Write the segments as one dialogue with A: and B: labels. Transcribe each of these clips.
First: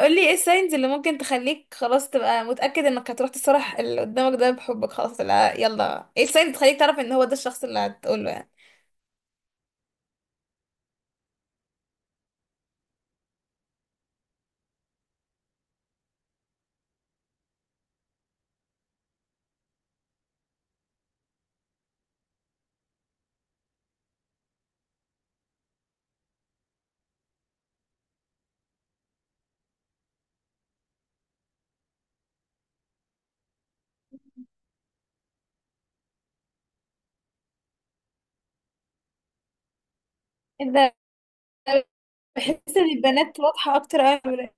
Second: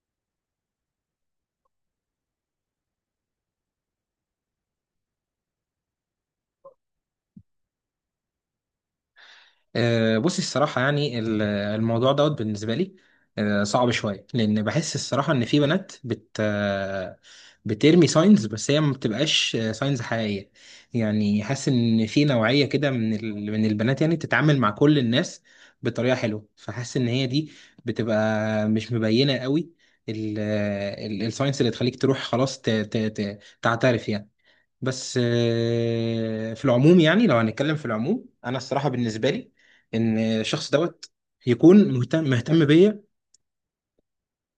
A: قولي ايه الساينز اللي ممكن تخليك خلاص تبقى متأكد انك هتروح تصرح اللي قدامك ده بحبك؟ خلاص، لا، يلا ايه الساينز اللي تخليك تعرف ان هو ده الشخص اللي هتقوله يعني؟
B: بصي، الصراحة يعني الموضوع دوت بالنسبة لي صعب شوية، لأن بحس الصراحة إن في بنات بت آه، بترمي ساينز بس هي ما بتبقاش ساينز حقيقية. يعني حاسس إن في نوعية كده من البنات يعني بتتعامل مع كل الناس بطريقة حلوة، فحاسس إن هي دي بتبقى مش مبينة قوي، الساينس اللي تخليك تروح خلاص تعترف يعني. بس في العموم، يعني لو هنتكلم في العموم، انا الصراحه بالنسبه لي ان الشخص
A: ده
B: دوت يكون مهتم مهتم
A: بحس ان
B: بيا.
A: البنات واضحة اكتر قوي.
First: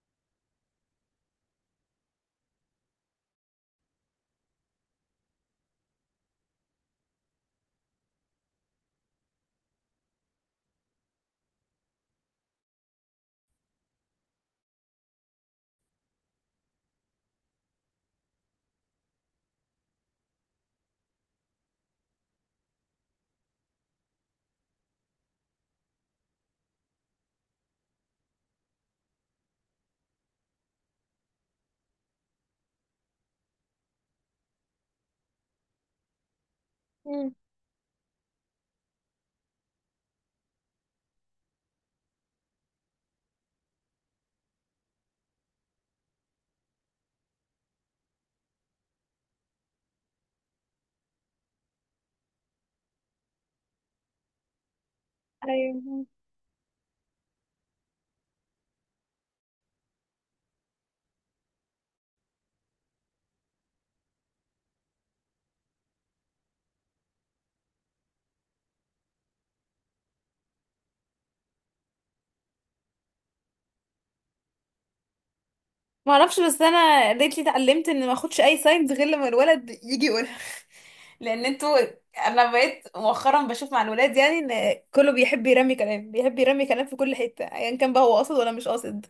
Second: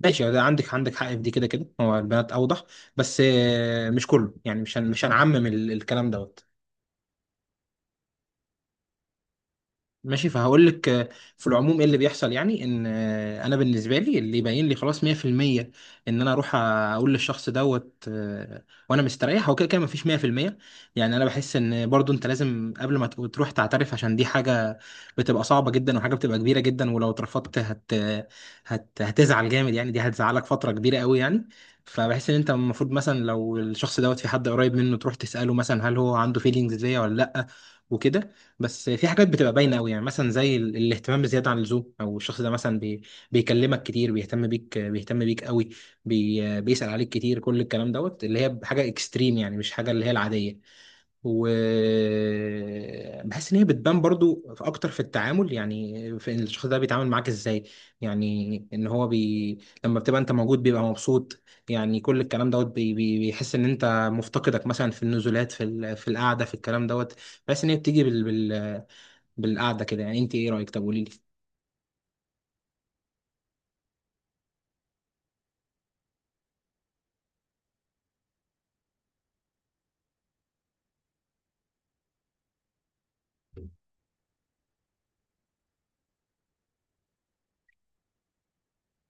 B: ماشي، ده عندك حق في دي، كده كده هو البنات اوضح. بس مش كله، يعني مش هنعمم الكلام دوت. ماشي، فهقول لك في العموم ايه اللي بيحصل. يعني ان انا بالنسبه لي اللي يبين لي خلاص 100% ان انا اروح اقول للشخص دوت وانا مستريح، هو كده كده مفيش 100%. يعني انا بحس ان برضو انت لازم قبل ما تروح تعترف، عشان دي حاجه بتبقى صعبه جدا، وحاجه بتبقى كبيره جدا، ولو اترفضت هتزعل جامد، يعني دي هتزعلك فتره كبيره قوي، يعني. فبحس ان انت المفروض مثلا لو الشخص دوت في حد قريب منه، تروح تساله مثلا هل هو عنده فيلينجز ليا ولا
A: مم.
B: لا، وكده. بس في حاجات بتبقى باينه قوي، يعني مثلا زي الاهتمام بزياده عن اللزوم، او الشخص ده مثلا بيكلمك كتير، بيهتم بيك بيهتم بيك قوي، بيسال عليك كتير، كل الكلام دوت اللي هي حاجه اكستريم، يعني مش حاجه اللي هي العاديه. وبحس ان هي بتبان برضو في اكتر في التعامل،
A: ايوه،
B: يعني في إن الشخص ده بيتعامل معاك ازاي. يعني ان هو لما بتبقى انت موجود بيبقى مبسوط، يعني كل الكلام دوت، بي بي بيحس ان انت مفتقدك مثلا في النزولات، في القعده، في الكلام دوت. بحس ان هي بتيجي بالقعده كده، يعني انت ايه رايك؟ طب قولي لي.
A: ما اعرفش، بس انا ريتلي اتعلمت ان ما اخدش اي ساينز غير لما الولد يجي يقولها. لان انتوا، انا بقيت مؤخرا بشوف مع الولاد يعني ان كله بيحب يرمي كلام، بيحب يرمي كلام في كل حته ايا كان بقى هو قاصد ولا مش قاصد.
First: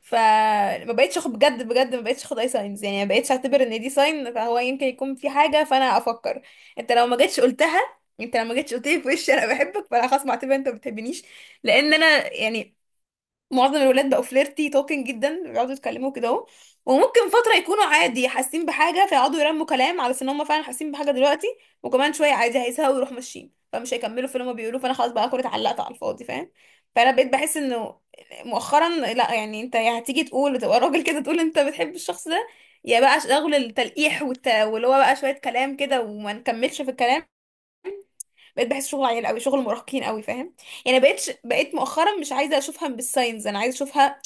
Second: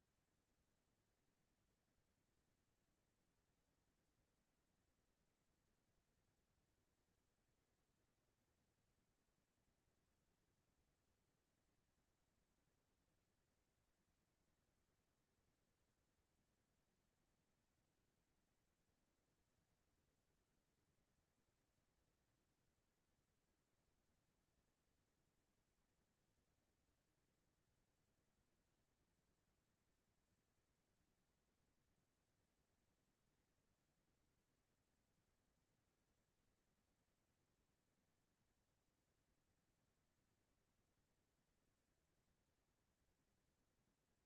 A: فما بقتش اخد بجد بجد، ما بقتش اخد اي ساينز، يعني ما بقتش اعتبر ان دي ساين فهو يمكن يكون في حاجه. فانا افكر، انت لو ما جيتش قلتها، انت لو ما جيتش قلت لي في وشي انا بحبك، فانا خلاص معتبر انت ما بتحبنيش. لان انا يعني معظم الولاد بقوا فليرتي توكينج جدا، بيقعدوا يتكلموا كده اهو، وممكن فتره يكونوا عادي حاسين بحاجه فيقعدوا يرموا كلام على ان هم فعلا حاسين بحاجه دلوقتي، وكمان شويه عادي هيزهقوا ويروحوا ماشيين، فمش هيكملوا في اللي هم بيقولوه فانا خلاص بقى أكون اتعلقت على الفاضي، فاهم؟ فانا بقيت بحس انه مؤخرا لا يعني، انت يا هتيجي تقول وتبقى راجل كده تقول انت بتحب الشخص ده، يا بقى شغل التلقيح واللي هو بقى شويه كلام كده وما نكملش في الكلام. بقيت بحس شغل عيال قوي، شغل مراهقين قوي، فاهم؟ يعني بقيت مؤخرا مش عايزه اشوفها بالساينز، انا عايزه اشوفها،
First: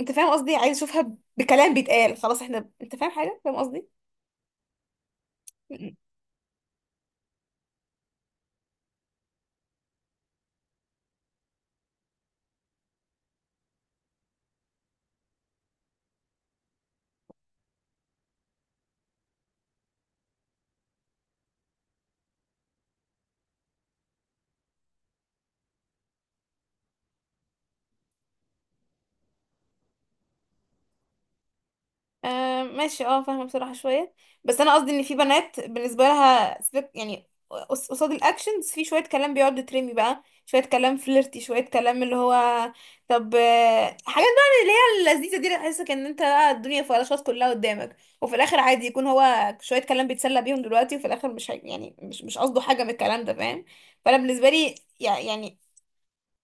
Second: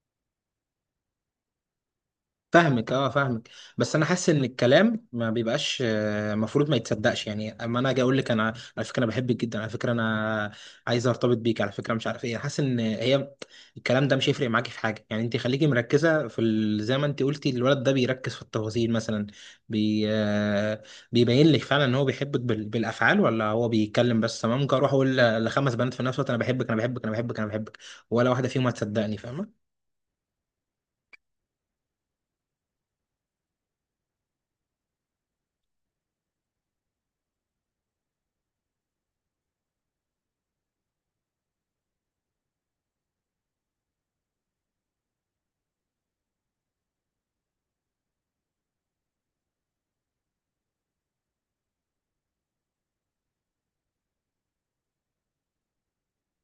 A: انت فاهم قصدي؟ عايزه اشوفها بكلام بيتقال خلاص، احنا
B: فاهمك،
A: انت
B: اه،
A: فاهم حاجه،
B: فاهمك.
A: فاهم قصدي؟
B: بس انا حاسس ان الكلام ما بيبقاش المفروض ما يتصدقش، يعني اما انا اجي اقول لك انا على فكره انا بحبك جدا، على فكره انا عايز ارتبط بيك، على فكره مش عارف ايه، حاسس ان هي الكلام ده مش هيفرق معاكي في حاجه، يعني انت خليكي مركزه زي ما انت قلتي الولد ده بيركز في التفاصيل مثلا. بي... آه، بيبين لك فعلا ان هو بيحبك بالافعال، ولا هو بيتكلم بس. أنا ممكن اروح اقول لخمس بنات في نفس الوقت انا بحبك انا بحبك انا بحبك انا بحبك، ولا واحده فيهم هتصدقني، فاهمه؟
A: آه ماشي، اه فاهمة بصراحة شوية. بس انا قصدي ان في بنات بالنسبة لها سبيك يعني قصاد الاكشنز في شوية كلام بيقعد يترمي بقى، شوية كلام فليرتي، شوية كلام اللي هو طب حاجات بقى اللي هي اللذيذة دي، اللي تحسك ان انت بقى الدنيا فلاشات كلها قدامك، وفي الاخر عادي يكون هو شوية كلام بيتسلى بيهم دلوقتي، وفي الاخر مش هي- يعني مش قصده حاجة من الكلام ده، فاهم؟ فانا بالنسبة لي يعني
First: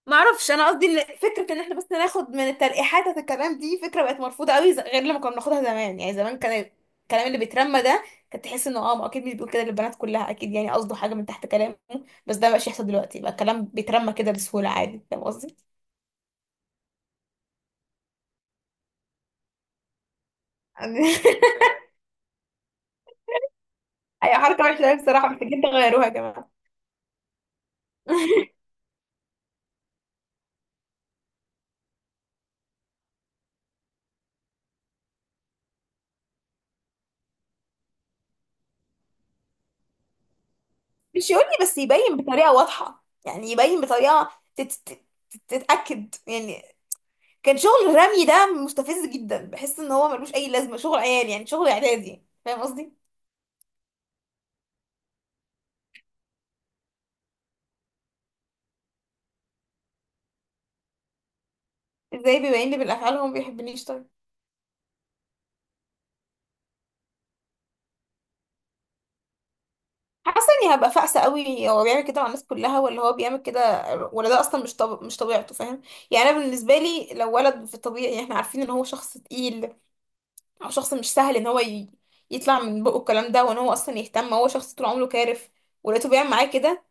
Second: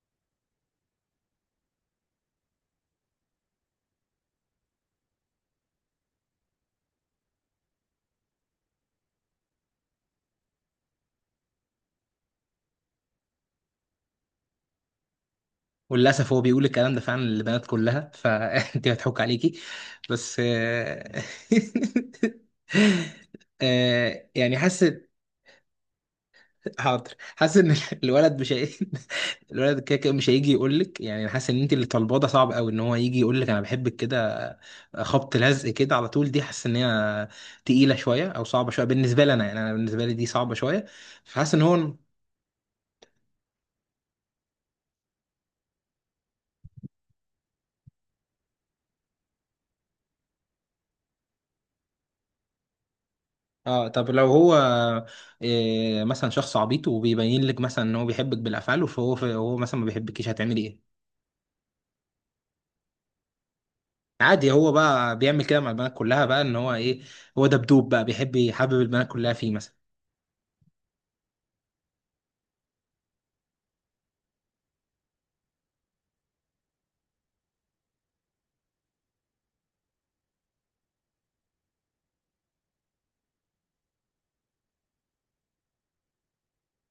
A: ما اعرفش، انا قصدي إن فكره ان احنا بس ناخد من التلقيحات بتاعت الكلام دي، فكره بقت مرفوضه قوي، غير لما كنا بناخدها زمان. يعني زمان كان الكلام اللي بيترمى ده كنت تحس انه اه ما اكيد مش بيقول كده للبنات كلها، اكيد يعني قصده حاجه من تحت كلامه، بس ده مبقاش يحصل دلوقتي، بقى الكلام بيترمى كده بسهوله عادي، فاهم قصدي؟
B: وللاسف هو بيقول الكلام ده فعلا للبنات كلها، فانت هتحك عليكي، بس
A: يعني اي
B: يعني
A: حركه وحشه
B: حاسس.
A: أوي بصراحه، محتاجين تغيروها يا جماعه.
B: حاضر، حاسس ان الولد مش هي... الولد كده كده مش هيجي يقول لك، يعني أنا حاسس ان انت اللي طالباه ده صعب قوي، ان هو يجي يقول لك انا بحبك كده خبط لزق كده على طول، دي حاسس ان هي تقيله شويه، او صعبه شويه بالنسبه لي انا، يعني انا بالنسبه لي دي صعبه شويه.
A: مش يقول
B: فحاسس ان
A: لي بس،
B: هو،
A: يبين بطريقه واضحه، يعني يبين بطريقه تت... تت... تتاكد يعني. كان شغل الرمي ده مستفز جدا، بحس ان هو ملوش اي لازمه، شغل عيال، يعني شغل اعدادي، فاهم قصدي؟
B: اه طب لو هو إيه مثلا شخص عبيط وبيبين لك مثلا ان هو بيحبك بالافعال، فهو مثلا ما بيحبكيش، هتعملي ايه؟
A: ازاي بيبين لي بالافعال هو ما بيحبنيش طيب؟
B: عادي، هو بقى بيعمل كده مع البنات كلها، بقى ان هو ايه، هو دبدوب بقى بيحب يحبب البنات كلها فيه مثلا.
A: حاسه اني هبقى فاقسه قوي، هو بيعمل كده مع الناس كلها ولا هو بيعمل كده، ولا ده اصلا مش طبيعته، فاهم؟ يعني انا بالنسبه لي لو ولد في الطبيعي احنا عارفين ان هو شخص تقيل، او شخص مش سهل ان هو يطلع من بقه الكلام ده، وان هو اصلا يهتم، هو شخص طول عمره كارف ولقيته بيعمل معايا كده،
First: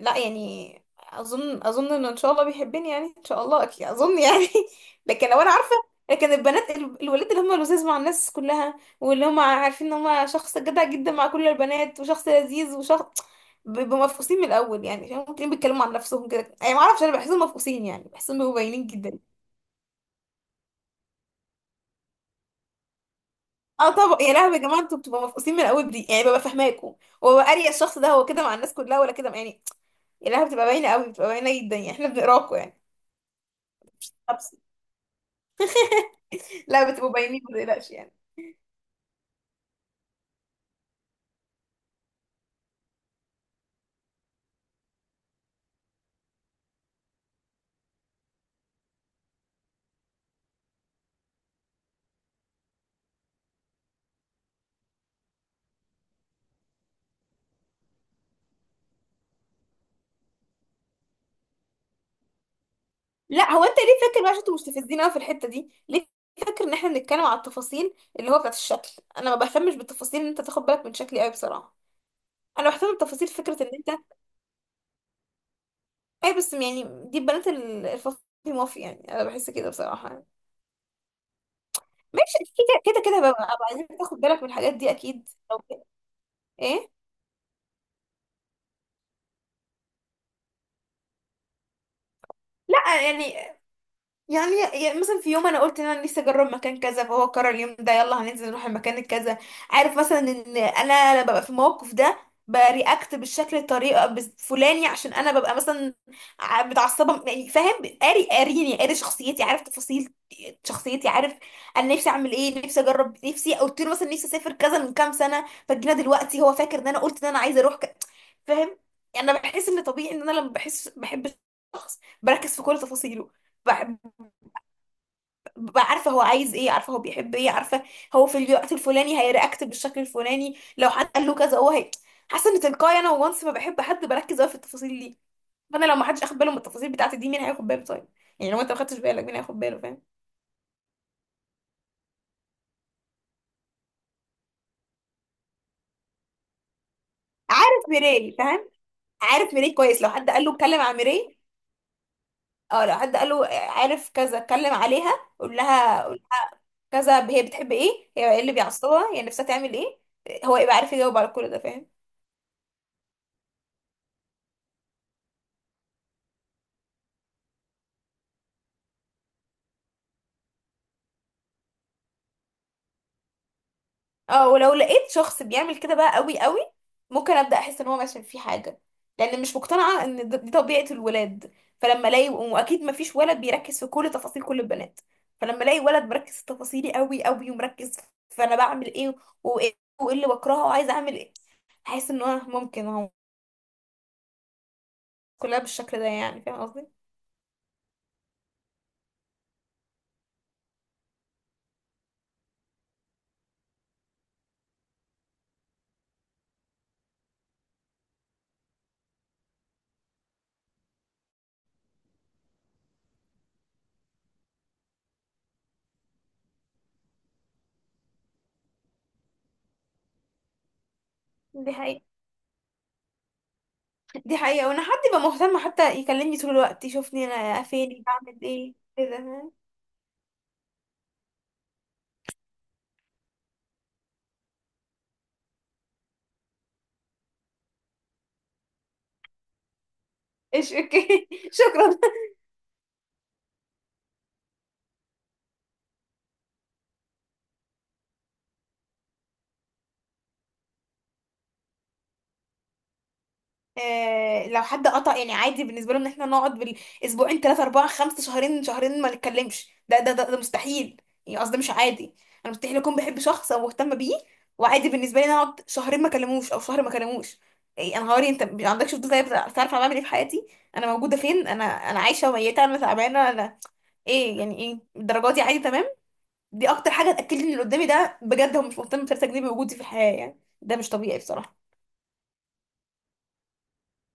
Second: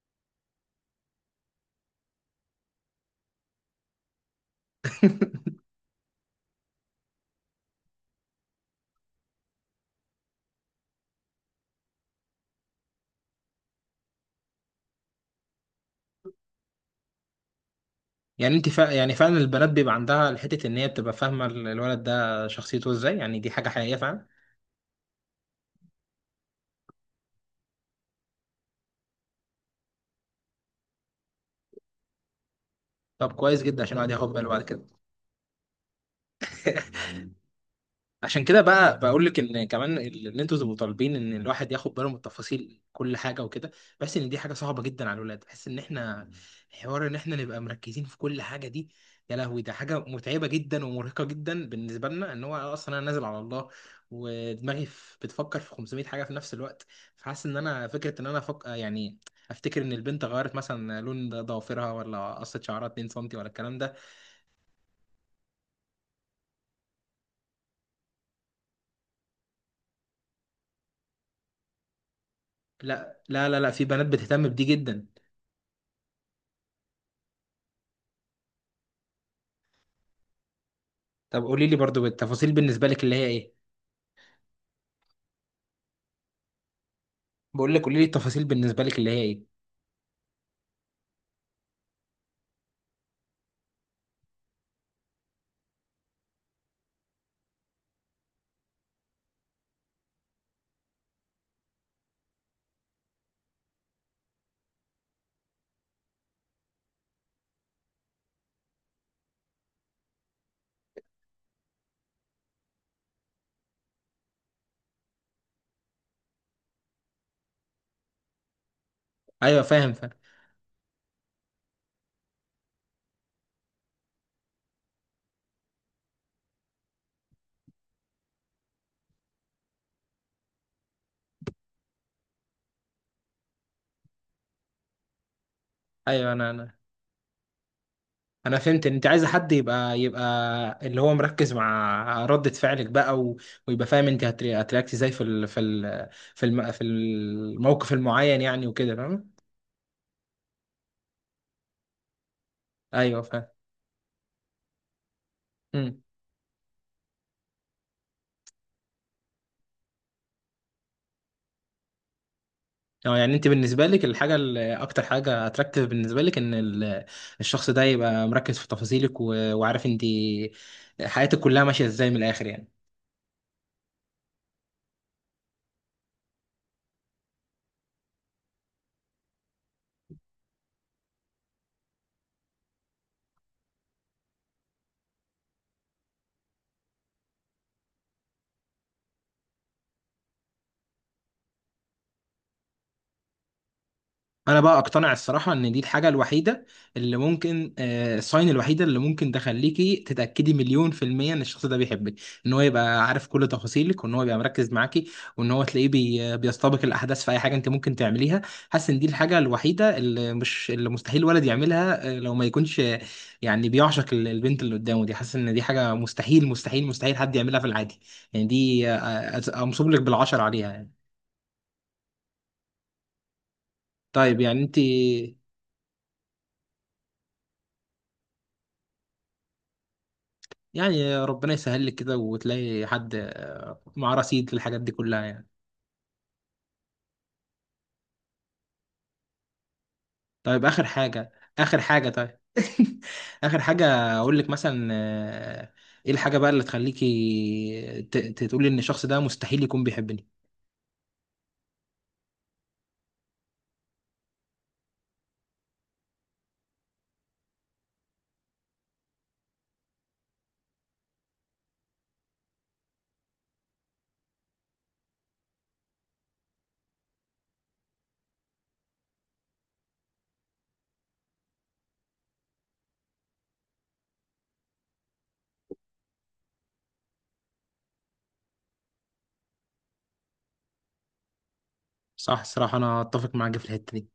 A: لا يعني اظن، اظن انه ان شاء الله بيحبني، يعني ان شاء الله اكيد اظن يعني. لكن لو انا عارفه، لكن البنات الولاد اللي هم لذاذ مع الناس كلها، واللي هم عارفين ان هم شخص جدع جدا مع كل البنات وشخص لذيذ وشخص بيبقوا مفقوسين من الاول، يعني فاهم؟ ممكن بيتكلموا عن نفسهم كده يعني ما اعرفش، انا بحسهم مفقوسين يعني، بحسهم بيبقوا باينين
B: يعني
A: جدا.
B: فعلا البنات بيبقى عندها حته ان هي بتبقى فاهمه الولد ده شخصيته ازاي، يعني دي حاجه
A: اه
B: حقيقيه
A: طبعا
B: فعلا.
A: يا لهوي يا جماعه، انتوا بتبقوا مفقوسين من الاول دي، يعني ببقى فاهماكوا وببقى اريا الشخص ده هو كده مع الناس كلها ولا كده يعني. يا لهوي بتبقى باينه قوي، بتبقى باينه جدا، يعني احنا بنقراكوا
B: طب كويس جدا، عشان الواحد ياخد
A: يعني.
B: باله بعد كده.
A: لا بتبقوا باينين ما تقلقش يعني.
B: عشان كده بقى بقول لك ان كمان ان انتوا تبقوا طالبين ان الواحد ياخد باله من تفاصيل كل حاجه وكده، بحس ان دي حاجه صعبه جدا على الولاد. بحس ان احنا حوار ان احنا نبقى مركزين في كل حاجه دي، يا لهوي، ده حاجه متعبه جدا ومرهقه جدا بالنسبه لنا. ان هو اصلا انا نازل على الله ودماغي بتفكر في 500 حاجه في نفس الوقت. فحاسس ان انا فكره ان يعني افتكر ان البنت غيرت مثلا لون ضوافرها، ولا قصت شعرها 2 سم، ولا
A: لا هو انت
B: الكلام ده.
A: ليه فاكر بقى؟ عشان انتوا مستفزين قوي في الحته دي ليه؟ فاكر ان احنا بنتكلم على التفاصيل اللي هو بتاعت الشكل، انا ما بهتمش بالتفاصيل ان انت تاخد بالك من شكلي قوي بصراحه، انا بهتم
B: لا
A: بتفاصيل
B: لا لا
A: فكره ان
B: لا، في
A: انت
B: بنات بتهتم بدي جدا.
A: اي بس يعني دي بنات الفصل مافي، يعني انا بحس كده بصراحه يعني.
B: طب قولي لي برضو
A: ماشي
B: التفاصيل
A: كده
B: بالنسبه
A: كده
B: لك اللي
A: كده،
B: هي
A: ببقى
B: ايه؟
A: ببقى عايزين تاخد بالك من الحاجات دي اكيد أو كده. ايه؟
B: بقول لك، قولي لي التفاصيل بالنسبه لك اللي هي ايه؟
A: لا يعني، يعني يعني مثلا في يوم انا قلت ان انا نفسي اجرب مكان كذا، فهو قرر اليوم ده يلا هننزل نروح المكان الكذا. عارف مثلا ان انا ببقى في الموقف ده برياكت بالشكل الطريقه الفلاني عشان انا ببقى مثلا متعصبه، يعني فاهم؟ قاري، قاريني، قاري شخصيتي، عارف تفاصيل شخصيتي، عارف انا نفسي اعمل ايه، نفسي اجرب، نفسي قلت له مثلا نفسي اسافر كذا من كام سنه فجينا دلوقتي هو فاكر ان انا قلت ان انا عايزه اروح فاهم؟ يعني انا
B: ايوه،
A: بحس ان
B: فاهم فاهم.
A: طبيعي ان انا لما بحس بحب شخص بركز في كل تفاصيله، ببقى عارفه هو عايز ايه، عارفه هو بيحب ايه، عارفه هو في الوقت الفلاني هيرياكت بالشكل الفلاني لو حد قال له كذا، هو هي حاسه ان تلقائي انا وانس ما بحب حد بركز قوي في التفاصيل دي، فانا لو ما حدش
B: ايوه،
A: اخد
B: انا
A: باله من
B: انا
A: التفاصيل بتاعتي دي مين هياخد باله طيب؟ يعني
B: انا
A: لو انت ما
B: فهمت ان
A: خدتش
B: انت
A: بالك
B: عايزه
A: مين
B: حد
A: هياخد باله،
B: يبقى
A: فاهم؟
B: يبقى اللي هو مركز مع ردة فعلك بقى، ويبقى فاهم انت هترياكت ازاي في
A: عارف
B: الموقف
A: ميراي،
B: المعين، يعني
A: فاهم
B: وكده، فاهم؟
A: عارف ميراي كويس، لو حد قال له اتكلم عن ميراي، اه لو حد
B: ايوه
A: قال له
B: فاهم.
A: عارف كذا، اتكلم عليها، قول
B: امم
A: لها، قول كذا، هي بتحب ايه، هي ايه اللي بيعصبها، هي نفسها تعمل ايه، هو يبقى عارف يجاوب على كل ده، فاهم؟
B: اه، يعني انت بالنسبه لك الحاجه اللي اكتر حاجه اتراكتيف بالنسبه لك ان الشخص ده يبقى مركز في تفاصيلك وعارف انت حياتك كلها ماشيه ازاي من الاخر، يعني.
A: اه ولو لقيت شخص بيعمل كده بقى قوي قوي ممكن ابدا احس ان هو مثلا في حاجه، لان مش مقتنعه ان دي طبيعه الولاد، فلما الاقي واكيد ما فيش ولد بيركز في كل تفاصيل كل البنات، فلما الاقي ولد مركز في تفاصيلي قوي قوي ومركز في انا بعمل ايه، وايه وايه اللي بكرهه وعايزه اعمل ايه، هحس ان هو ممكن هو
B: انا بقى اقتنع الصراحه
A: كلها
B: ان دي
A: بالشكل ده
B: الحاجه
A: يعني، فاهم
B: الوحيده
A: قصدي؟
B: اللي ممكن الساين الوحيده اللي ممكن تخليكي تتاكدي مليون في الميه ان الشخص ده بيحبك، ان هو يبقى عارف كل تفاصيلك، وان هو يبقى مركز معاكي، وان هو تلاقيه بيستبق الاحداث في اي حاجه انت ممكن تعمليها. حاسس ان دي الحاجه الوحيده اللي مش اللي مستحيل ولد يعملها، لو ما يكونش يعني بيعشق البنت اللي قدامه دي، حاسس ان دي حاجه مستحيل مستحيل مستحيل حد يعملها في العادي. يعني دي امصب لك بالعشر عليها، يعني.
A: دي حقيقة، دي
B: طيب، يعني
A: حقيقه.
B: انت،
A: وانا حد يبقى مهتم حتى يكلمني طول الوقت، يشوفني انا فين، بعمل ايه كده، ها؟
B: يعني ربنا يسهل لك كده وتلاقي حد معاه رصيد للحاجات دي كلها، يعني. طيب،
A: ايش
B: اخر
A: اوكي
B: حاجه، اخر
A: شكرا.
B: حاجه، طيب، اخر حاجه اقول لك مثلا ايه الحاجه بقى اللي تخليكي تقولي ان الشخص ده مستحيل يكون بيحبني؟
A: لو حد قطع يعني عادي بالنسبه له ان احنا نقعد بالاسبوعين، 3 4 5 شهرين شهرين ما نتكلمش، ده ده مستحيل يعني. قصدي مش عادي، انا مستحيل اكون بحب شخص او مهتمه بيه وعادي بالنسبه لي إن أنا اقعد شهرين ما اكلموش او شهر ما اكلموش. إيه؟ انا هوري انت ما عندكش فضول طيب تعرف انا بعمل ايه في حياتي، انا موجوده فين، انا انا عايشه وميته، انا تعبانه، انا ايه، يعني ايه الدرجات دي عادي، تمام. دي اكتر حاجه تاكد لي ان اللي قدامي ده بجد هو مش مهتم ب3 جنيه بوجودي في الحياه، يعني ده مش طبيعي بصراحه.
B: صح، الصراحه انا اتفق معاك في الحته دي.